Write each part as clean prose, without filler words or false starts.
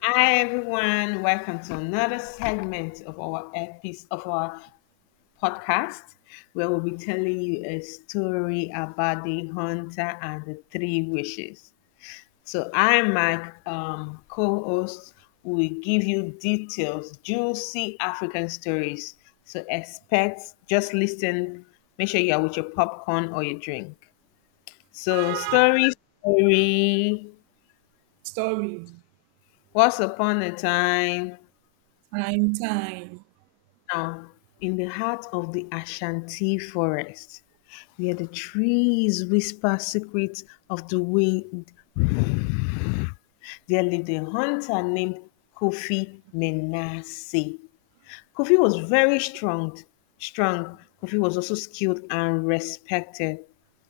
Hi everyone, welcome to another segment of our episode of our podcast where we'll be telling you a story about the hunter and the three wishes. So I'm my co-host who will give you details, juicy African stories. So expect just listen, make sure you are with your popcorn or your drink. So story story Story. once upon a time Time, time. now in the heart of the Ashanti forest, where the trees whisper secrets of the wind, there lived a hunter named Kofi Menase. Kofi was very strong, strong. Kofi was also skilled and respected.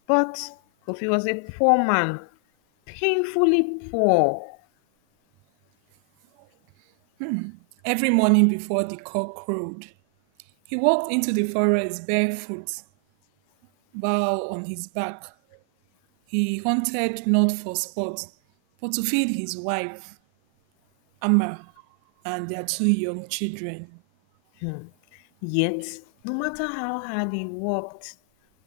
But Kofi was a poor man, painfully poor. Every morning before the cock crowed, he walked into the forest barefoot, bow on his back. He hunted not for sport, but to feed his wife, Amma, and their two young children. Yet, no matter how hard he worked,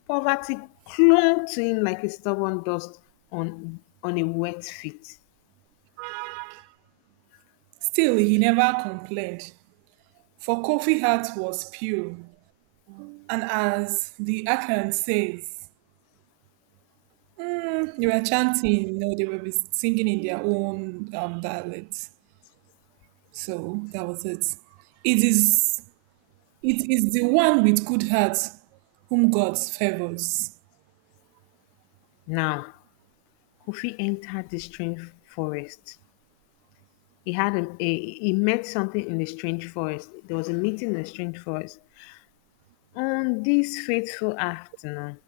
poverty clung to him like a stubborn dust on a wet feet. Still, he never complained, for Kofi heart was pure. And as the Akan says, "Mm, they were chanting, no, they were singing in their own dialect. So that was it. It is it is the one with good heart whom God favors. Now, Kofi entered the strange forest. He had a he met something in the strange forest. There was a meeting in the strange forest. On this fateful afternoon,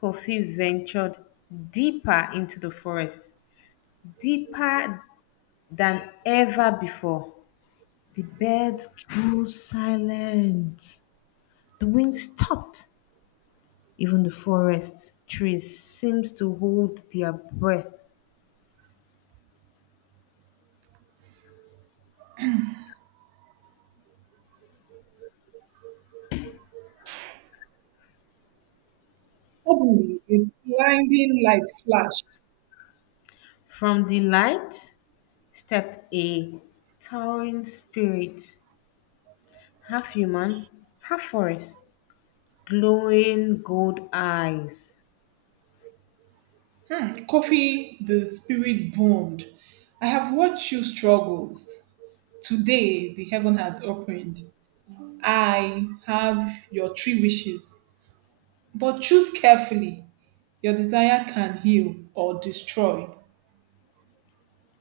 Kofi ventured deeper into the forest, deeper than ever before. The birds grew silent. The wind stopped. Even the forest trees seemed to hold their breath. Suddenly a blinding light flashed. From the light stepped a towering spirit, half human, half forest, glowing gold eyes. Coffee, the spirit boomed. I have watched you struggles. Today the heaven has opened. I have your three wishes. But choose carefully. Your desire can heal or destroy.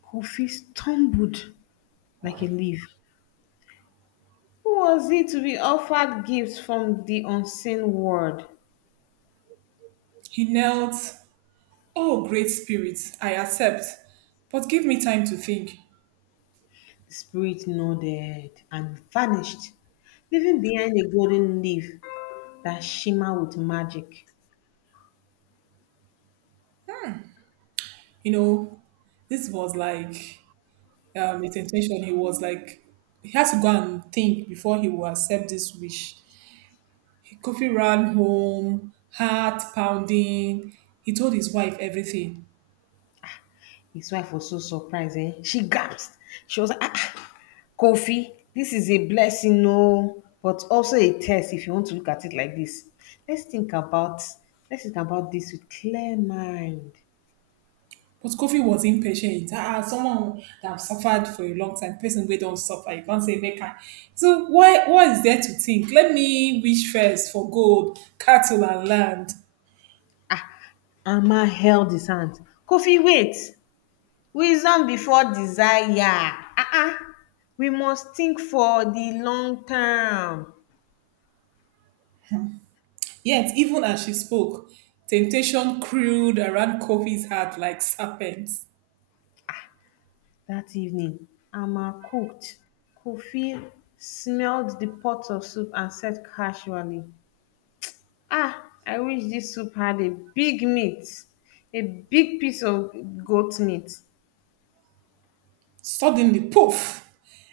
Kofi stumbled like a leaf. Who was he to be offered gifts from the unseen world? He knelt. Oh, great spirit, I accept. But give me time to think. The spirit nodded and vanished, leaving behind a golden leaf that shimmered with magic. You know, this was like his intention. He was like, he has to go and think before he will accept this wish. Kofi ran home, heart pounding. He told his wife everything. His wife was so surprised. Eh? She gasped. She was like, ah, ah, Kofi, this is a blessing, no, but also a test if you want to look at it like this. Let's think about let's think about this with clear mind. But Kofi was impatient. Ah, someone that have suffered for a long time, person we don't suffer, you can't say make her. So why, what is there to think? Let me wish first for gold, cattle, and land. Amma held his hand. Kofi, wait. Wisdom before desire. Uh-uh. We must think for the long term. Yet, even as she spoke, temptation curled around Kofi's heart like serpents. That evening Amma cooked. Kofi smelled the pot of soup and said casually, ah, I wish dis soup had a big meat, a big piece of goat meat. Suddenly, poof!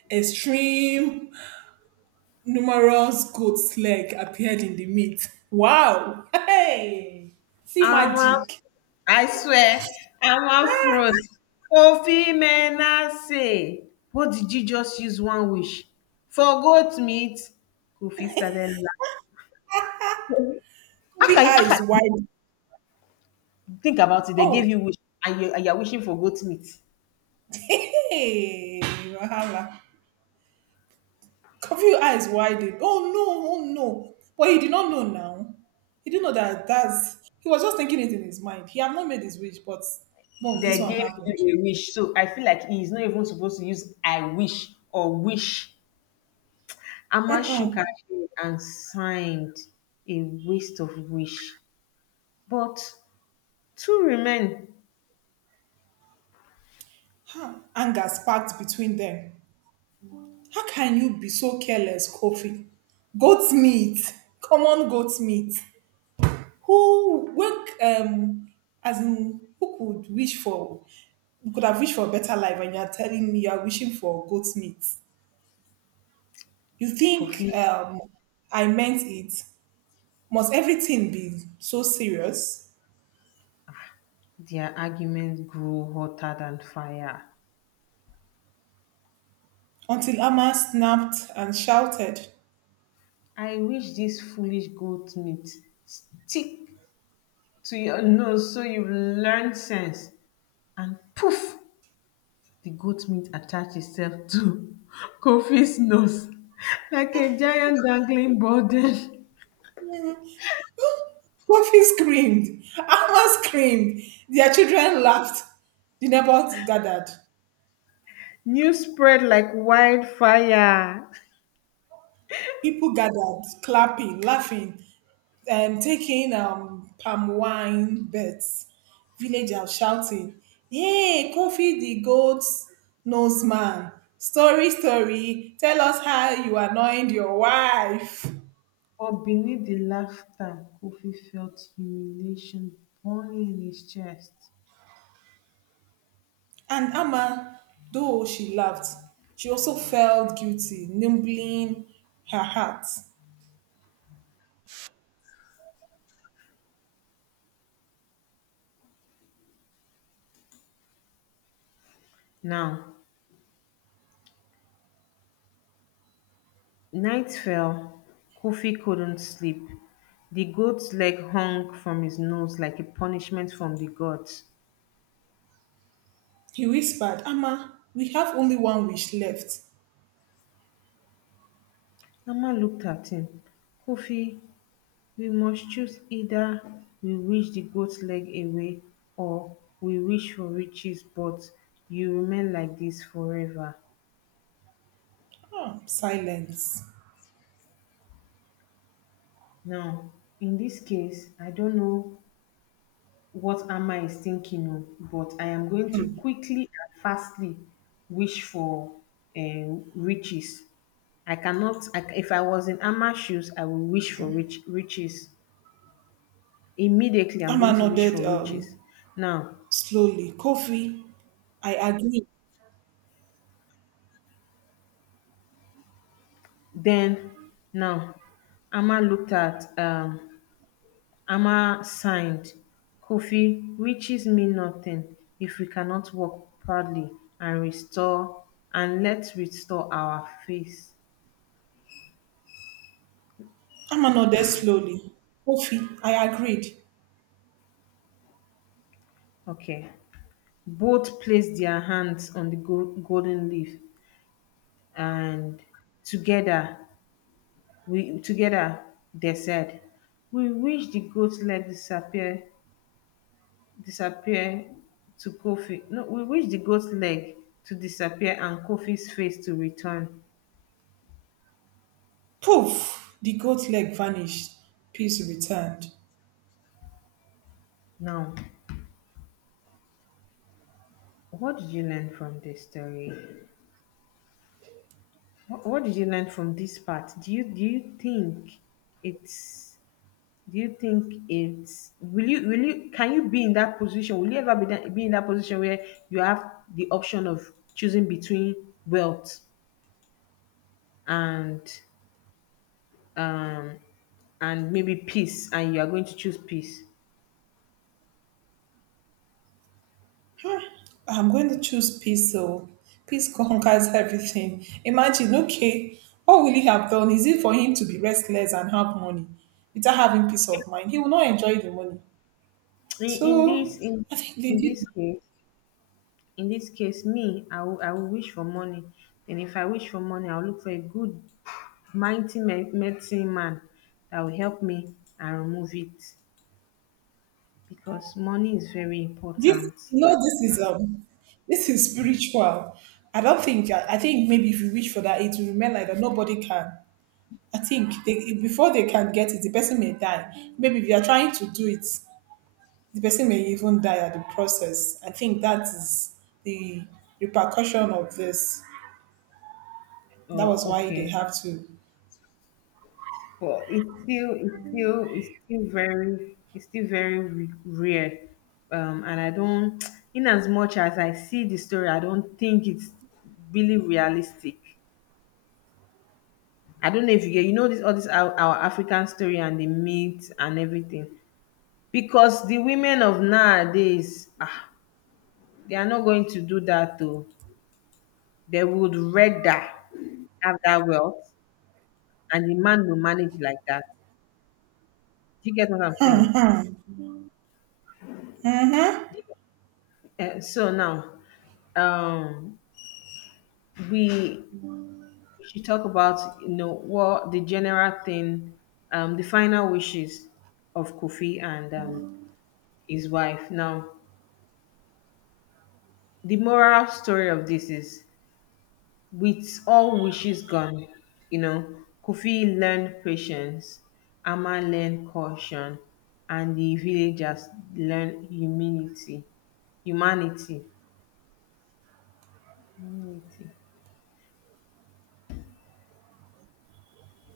A stream, numerous goat's leg appeared in the meat. Wow! Hey! See Amma, magic. I swear, Amma froze. Kofi Menase, what did you just use one wish for goat meat? Kofi started laugh. how Kofi can you how can eyes wide. you think about it, they gave Oh, you wish, and you're wishing for goat meat? hey! Wahala. Coffee eyes widened. Oh no, oh no. But he did not know now. He didn't know that that's he was just thinking it in his mind. He had not made his wish, but boom, this They one gave happened. you a wish. So I feel like he's not even supposed to use I wish or wish. Amma shook her head and signed, a waste of wish. But two remain. Huh. Anger sparked between them. How can you be so careless, Kofi? Goat meat. Come on, goat meat. Who work as in who could wish for, you could have wished for a better life and you're telling me you're wishing for goat meat. You think Kofi, I meant it? Must everything be so serious? their argument grew hotter than fire. Until Amma snapped and shouted. I wish this foolish goat meat stick to your nose so you learn sense. And poof, the goat meat attached itself to Kofi's nose like a giant dangling burden. "Hmm, Coffee screamed. Amma screamed. Their children laughed. The neighbors gathered. News spread like wildfire. People gathered, clapping, laughing, and taking palm wine bets. Villagers shouting, Yay, Kofi the goat's nose man. Story, story, tell us how you annoyed your wife. But beneath the laughter, Kofi felt humiliation burning in his chest. And Amma, though she laughed, she also felt guilty, nimbling her heart. Now, night fell. Kofi couldn't sleep. The goat's leg hung from his nose like a punishment from the gods. He whispered, Amma, we have only one wish left. Mama looked at him. Kofi, we must choose, either we wish the goat leg away or we wish for riches but you remain like this forever. Ah, silence. Now in this case I don't know what Amma is thinking of, but I am going to Hmm. quickly and fastly wish for riches. I cannot, I, if I was in Amma shoes, I would wish for rich, riches. Immediately, I'm Amma going to wish nodded for riches. Now, slowly. Kofi, I agree. then now, Amma looked at Amma signed, Kofi, riches mean nothing if we cannot walk proudly and restore and let's restore our face. Amma nodded slowly. Kofi, I agreed. Okay. Both placed their hands on the go- golden leaf and together we together they said, we wish the goat's leg disappear disappear to Kofi. No, we wish the goat's leg to disappear and Kofi's face to return. Poof! The goat leg vanished. Peace returned. Now, what did you learn from this story? What did you learn from this part? Do you think it's do you think it's will you can you be in that position? Will you ever be that, be in that position where you have the option of choosing between wealth and um and maybe peace and you are going to choose peace? Huh, I'm going to choose peace. So peace conquers everything. Imagine, okay, what will he have done? Is it for him to be restless and have money without having peace of mind? He will not enjoy the money. in, in this So in I think they in did this case, in this case me I will wish for money, and if I wish for money I'll look for a good mighty me- medicine man that will help me and remove it because money is very this. important. This is spiritual. I don't think. I think maybe if you wish for that, it will remain like that. Nobody can. I think they, before they can get it, the person may die. Maybe if you are trying to do it, the person may even die at the process. I think that is the repercussion of this. That Oh, was why they okay. have to. But it's still very it's still very re- rare and I don't in as much as I see the story I don't think it's really realistic. I don't know if you get, you know, this all this our African story and the myths and everything. Because the women of nowadays, ah, they are not going to do that though. They would rather have that wealth, and the man will manage like that. Do you get what I'm saying? Hmm. Eh, so now, um, we should talk about you know what the general thing, the final wishes of Kofi and his wife. Now, the moral story of this is with all wishes gone, you know, Kofi learned patience, Amma learned caution, and the villagers learned humility. Humanity. Humanity.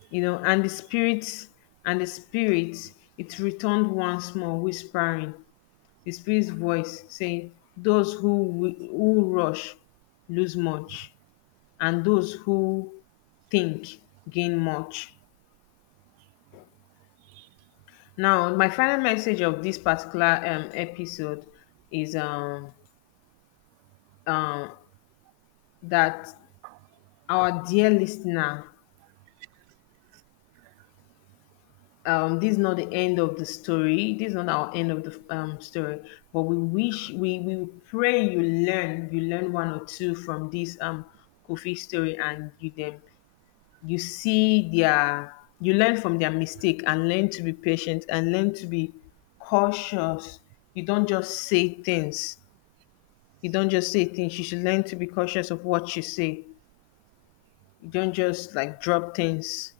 You know, and the spirits it returned once more, whispering, the spirit's voice saying, those who wi- who rush lose much, and those who think gain much. Now, my final message of this particular episode is um, that our dear listener, this is not the end of the story. This is not our end of the story, but we wish, we pray you learn one or two from this Kofi story and you then, you see their, you learn from their mistake and learn to be patient and learn to be cautious. You don't just say things you don't just say things you should learn to be cautious of what you say. You don't just like drop things.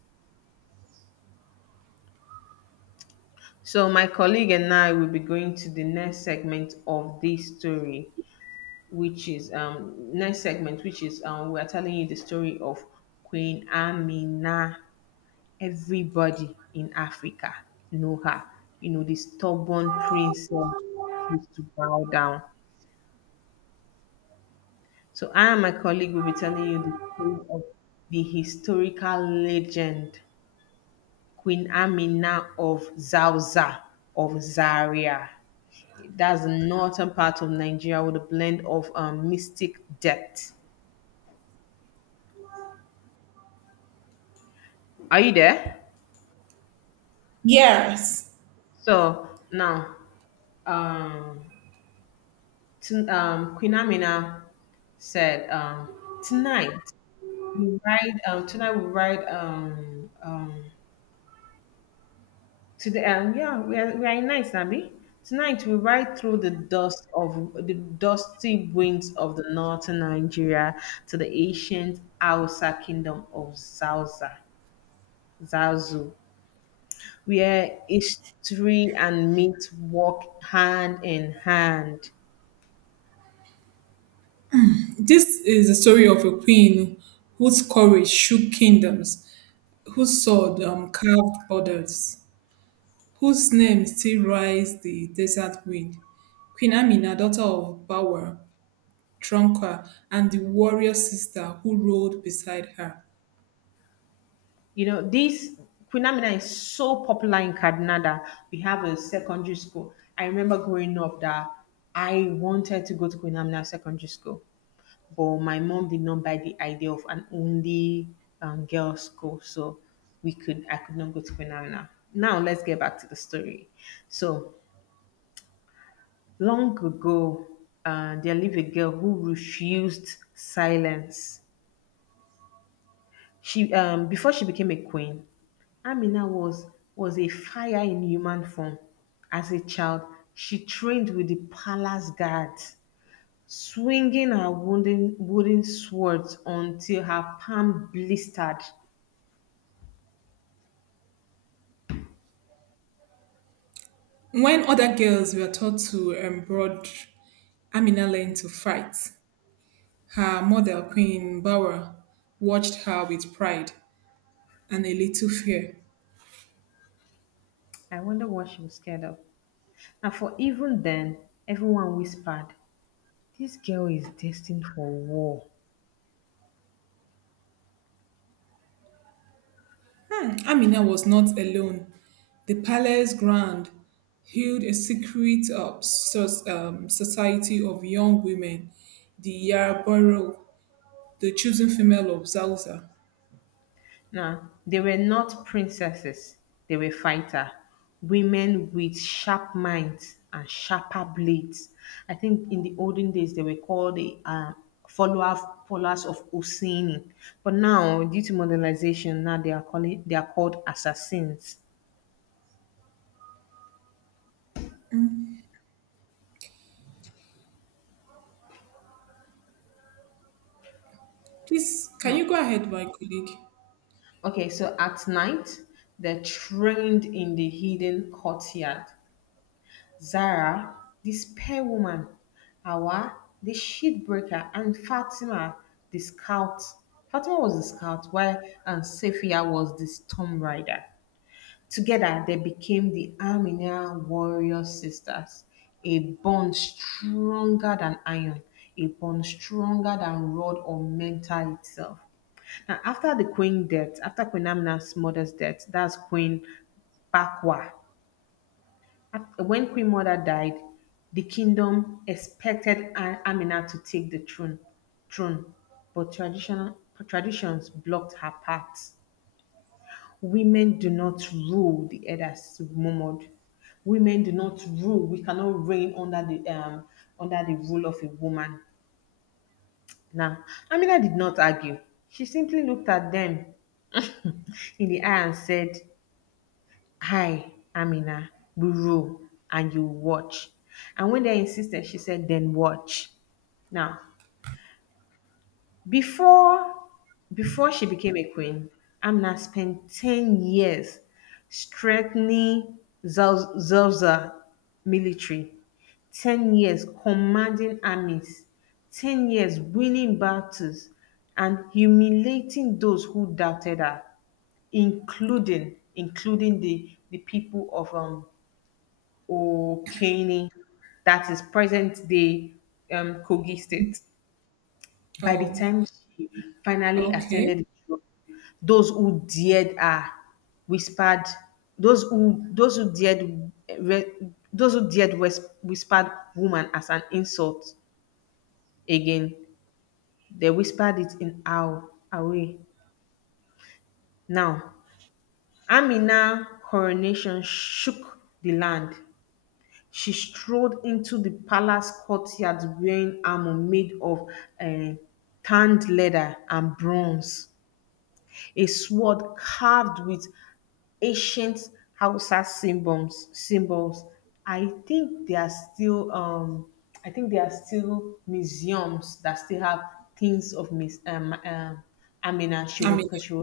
So my colleague and I will be going to the next segment of this story, which is next segment which is we are telling you the story of Queen Amina. Everybody in Africa know her. You know, the stubborn princess refused to bow down. So I and my colleague will be telling you the story of the historical legend Queen Amina of Zauzah, of Zaria. That's the northern part of Nigeria with a blend of mystic depth. Are you there? Yes. So now, um, Queen Amina said, "Tonight we ride. Tonight we ride today, yeah, we are in night, Nabi. Tonight, we ride through the dust of the dusty winds of the northern Nigeria to the ancient Hausa kingdom of Zauza, Zazu, where history and myth walk hand in hand. This is the story of a queen whose courage shook kingdoms, whose sword carved borders, whose name still rides the desert wind. Queen Amina, daughter of Bawa, Tronka, and the warrior sister who rode beside her. You know, this Queen Amina is so popular in Kaduna that we have a secondary school. I remember growing up that I wanted to go to Queen Amina Secondary School but my mom did not buy the idea of an only girls school, so we could I could not go to phenomenal. Now let's get back to the story. So long ago, there lived a girl who refused silence. She before she became a queen, Amina was a fire in human form. As a child, she trained with the palace guards, swinging her wooden swords until her palm blistered. When other girls were taught to embroider, Amina learned to fight. Her mother, Queen Bawra, watched her with pride and a little fear. I wonder what she was scared of. And for even then, everyone whispered, this girl is destined for war. Hmm, Amina was not alone. The palace ground held a secret society of young women, the Yarborough, the chosen female of Zauza. Now, they were not princesses, they were fighter. Women with sharp minds and sharper blades. I think in the olden days they were called the followers followers of Osini. But now, due to modernization, now they are calling they are called assassins. Please, can you go ahead, my colleague? Okay, so at night, they're trained in the hidden courtyard. Zara the Spear woman; Awa, the sheet breaker; and Fatima the scout. Fatima was the scout while and Safiya was the storm rider. Together they became the Armenian warrior sisters, a bond stronger than iron, a bond stronger than rod or mentor itself. Now after the queen death, after Queen Amina's mother's death, that's Queen Bakwa. After, when Queen Mother died, the kingdom expected A- Amina to take the throne, throne, but traditional, traditions blocked her path. Women do not rule, the elders murmured. Women do not rule. We cannot reign under the rule of a woman. Now, Amina did not argue. She simply looked at them in the eye and said, hi, Amina, we roll and you watch. And when they insisted, she said, then watch. Now, before before she became a queen, Amina spent 10 years strengthening Zal- Zalza military, 10 years commanding armies, 10 years winning battles, and humiliating those who doubted her, including the people of Okene, that is present day Kogi State. By the Oh, time she finally okay. ascended the throne, those who dared her whispered, those who dared re- those who dared whis- whispered woman as an insult again. They whispered it in our away. Now, Amina coronation shook the land. She strolled into the palace courtyard wearing armor made of eh, tanned leather and bronze, a sword carved with ancient Hausa symbols. I think they are still. I think there are still museums that still have things of Miss Amina. She was Amina. because she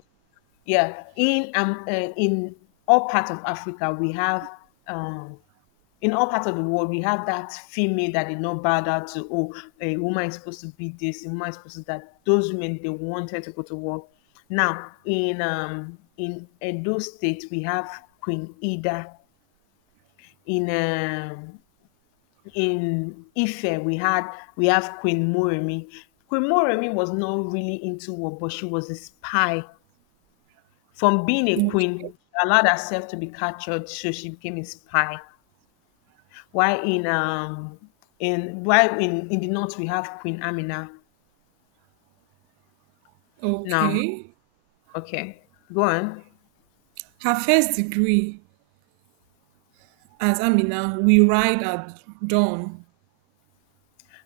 yeah, in all parts of Africa, we have um, in all parts of the world, we have that female that did not bow down to. Oh, a woman is supposed to be this, a woman is supposed to that. Those women they wanted to go to war. Now in Edo State, we have Queen Ida. In um, in Ife, we have Queen Moremi. Queen Moremi was not really into war, but she was a spy from being a Okay. queen, she allowed herself to be captured, so she became a spy. Why in why in the north we have Queen Amina. Now, Okay. okay, go on. Her first degree as Amina, we ride at dawn.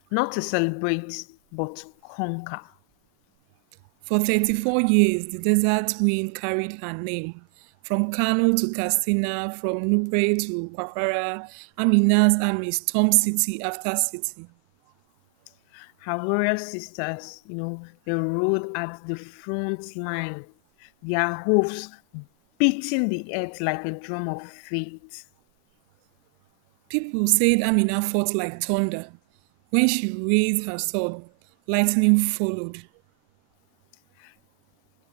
Not to celebrate, but to conquer. For 34 years the desert wind carried her name from Kano to Katsina, from Nupre to Kwara. Amina's army stormed city after city. Her warrior sisters, you know, they rode at the front line, their hooves beating the earth like a drum of fate. People said Amina fought like thunder. When she raised her sword, lightning followed.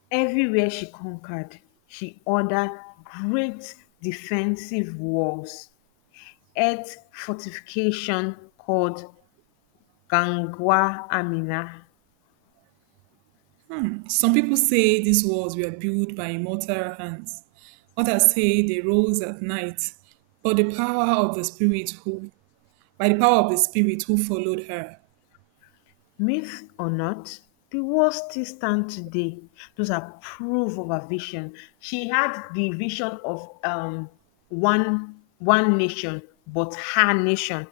Everywhere she conquered, she ordered great defensive walls earth fortification called Gangwa Amina. Some people say these walls were built by immortal hands. Others say they rose at night, but the power of the Spirit who, by the power of the spirit who followed her. Myth or not, the walls still stand today. Those are proof of her vision. She had the vision of one nation, but her nation.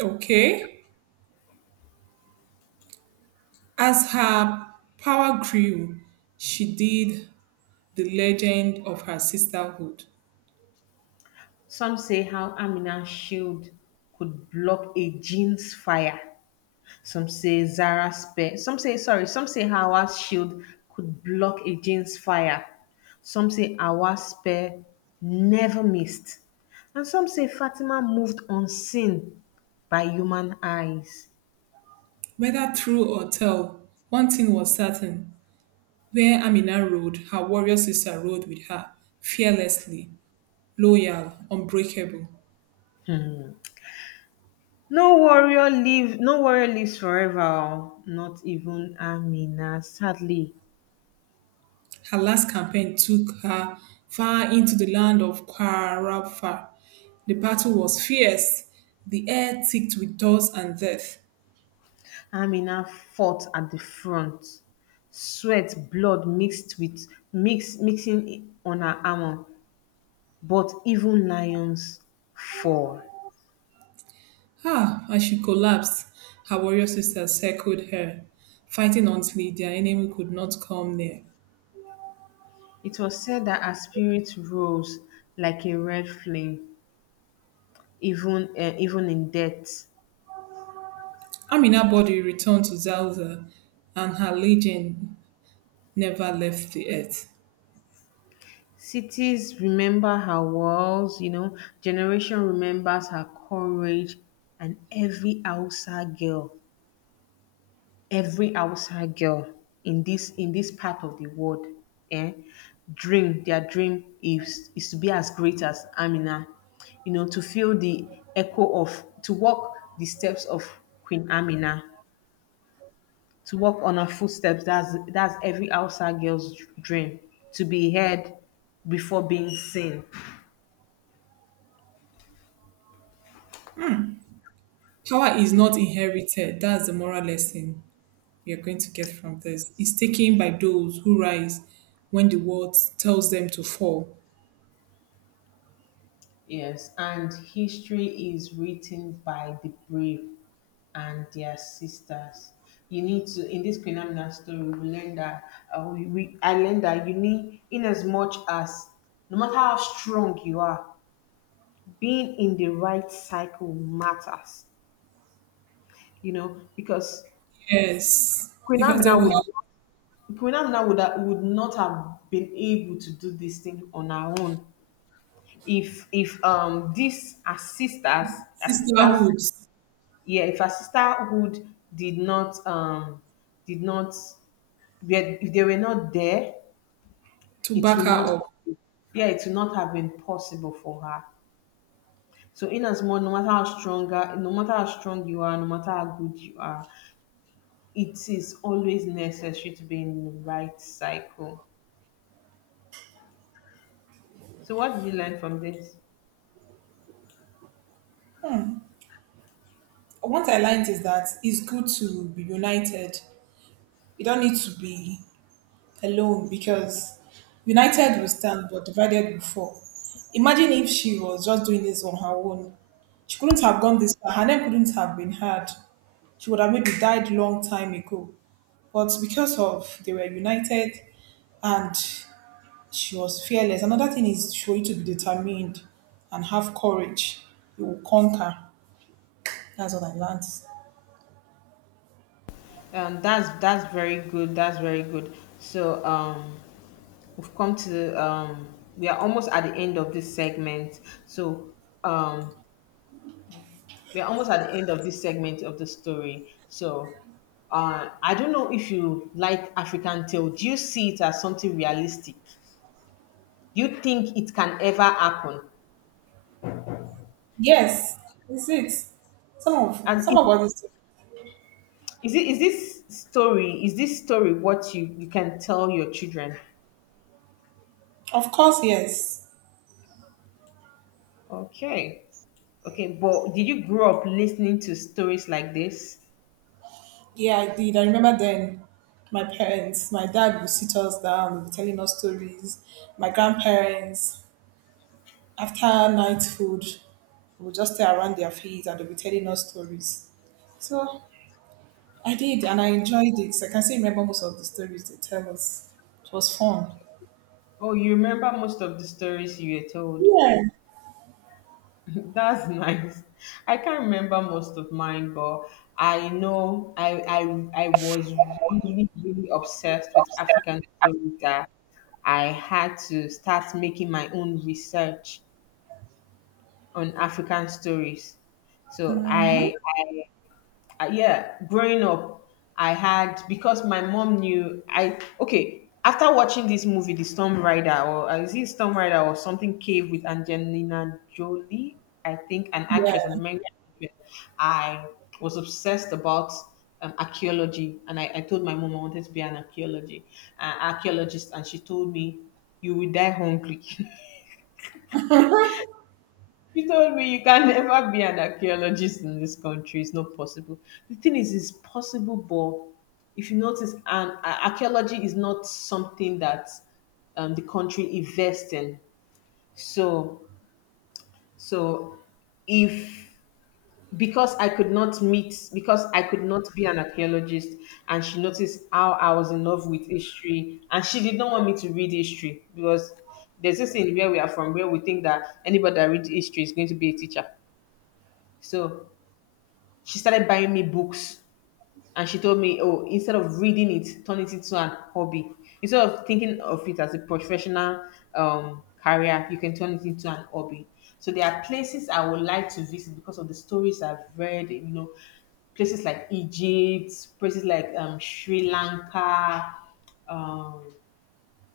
Okay. As her power grew, she did the legend of her sisterhood. Some say how Amina's shield could block a gene's fire. Some say Zara spare. Some say sorry. Some say Hawa's shield could block a Jane's fire. Some say Hawa's spare never missed, and some say Fatima moved unseen by human eyes. Whether true or tell, one thing was certain. Where Amina rode, her warrior sister rode with her, fearlessly, loyal, unbreakable. No warrior lives forever. Oh, not even Amina. Sadly, Her last campaign took her far into the land of Kwarafar. The battle was fierce, the air thick with dust and death. Amina fought at the front sweat blood mixed with mixing on her armor. But even lions fall. Ah! As she collapsed, her warrior sisters circled her, fighting until their enemy could not come near. It was said that her spirit rose like a red flame, even even in death. Amina's body returned to Zalza, and her legion never left the earth. Cities remember her walls, you know. Generation remembers her courage, and every Hausa girl in this part of the world, eh, dream their dream is to be as great as Amina, you know, to feel the echo of to walk the steps of Queen Amina, to walk on her footsteps. That's every Hausa girl's dream, to be heard before being seen. Power is not inherited. That's the moral lesson we are going to get from this. It's taken by those who rise when the world tells them to fall. Yes, and history is written by the brave and their sisters. You need to in this Queen Amina story, we learn that we I learned that you need in as much as no matter how strong you are, being in the right cycle matters. You know, because Yes, Queen because they Amina will would have not- Queen Amina would not have been able to do this thing on her own if these assisters sisters. Her sisters sisterhoods yeah, if her sisterhood did not um did not were- if they were not there, to it back will her not, up. yeah, it will not have been possible for her. So in as much, no matter how strong you are, no matter how good you are, it is always necessary to be in the right cycle. So what did you learn from this? What I learned is that it's good to be united. You don't need to be alone because united we stand, but divided we fall. Imagine if she was just doing this on her own. She couldn't have gone this far. Her name couldn't have been heard. She would have maybe died long time ago. But because of they were united and she was fearless. Another thing is for you to be determined and have courage. You will conquer. That's what I learned. That's very good, that's very good. So we've come to we are almost at the end of this segment so um we're almost at the end of this segment of the story. So, I don't know if you like African tale. Do you see it as something realistic? Do you think it can ever happen? Yes, it's it. And Some is, of us. is it is this story what you can tell your children? Of course, yes. Okay, okay. But did you grow up listening to stories like this? Yeah, I did. I remember then my parents, my dad would sit us down, telling us stories. My grandparents, after night food, would just stay around their feet and they'll be telling us stories. So I did and I enjoyed it. So, I can still remember most of the stories they tell us. It was fun. Oh, you remember most of the stories you were told. Yeah. That's nice. I can't remember most of mine, but I know I was really obsessed with African stories that I had to start making my own research on African stories. So I yeah, growing up, I had because my mom knew I okay. After watching this movie, The Storm Rider, or is it Storm Rider or something Cave with Angelina Jolie, I think, an Yeah. actress, an American actress, I was obsessed about archaeology, and I told my mom I wanted to be an archaeology archaeologist, and she told me, "You will die hungry." He told me you can never be an archaeologist in this country. It's not possible. The thing is, it's possible, but if you notice, archaeology is not something that the country invests in. So, so if because I could not meet, because I could not be an archaeologist, and she noticed how I was in love with history, and she did not want me to read history because there's this thing where we are from where we think that anybody that reads history is going to be a teacher. So she started buying me books and she told me, oh, instead of reading it, turn it into an hobby, instead of thinking of it as a professional career, you can turn it into an hobby. So there are places I would like to visit because of the stories I've read, you know, places like Egypt, places like Sri Lanka, um,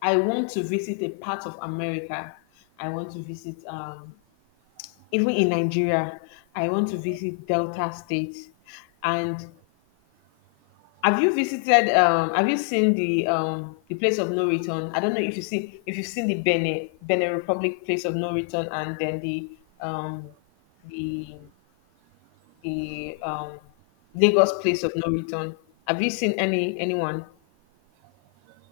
I want to visit a part of America. I want to visit, even in Nigeria, I want to visit Delta State. And have you visited? Have you seen the place of no return? I don't know if you see if you've seen the Benin Republic place of no return, and then the the the um, Lagos place of no return. Have you seen anyone?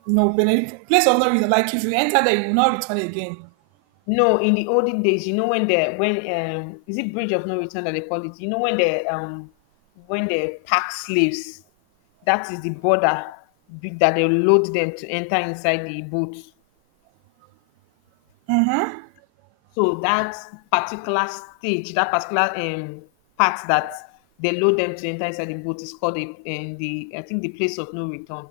No, Benedict, place of no reason. Like if you enter there, you will not return again. No, in the olden days, you know, when the when is it bridge of no return that they call it? You know when the when they pack slaves, that is the border that they load them to enter inside the boat. So that particular stage, that particular part that they load them to enter inside the boat is called a, the I think the place of no return.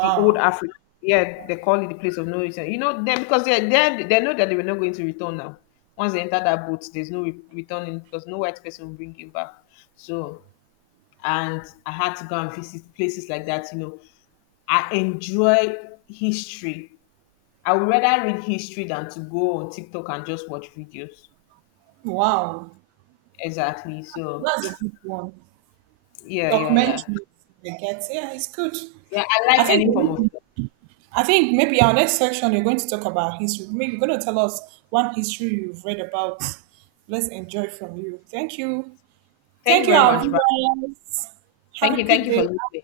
The old Africa, yeah, they call it the place of no return. You know them because they know that they were not going to return now. Once they enter that boat, there's no returning because no white person will bring you back. So, and I had to go and visit places like that. You know, I enjoy history. I would rather read history than to go on TikTok and just watch videos. Wow. Exactly. So That's a good one. yeah, yeah, yeah. Documentaries, I get. Yeah, it's good. Yeah, I I like think any form of I think maybe our next section you're going to talk about history. Maybe you're going to tell us one history you've read about. Let's enjoy from you. Thank you. thank you Thank you, very our much, but viewers. Have a good thank you day. for listening.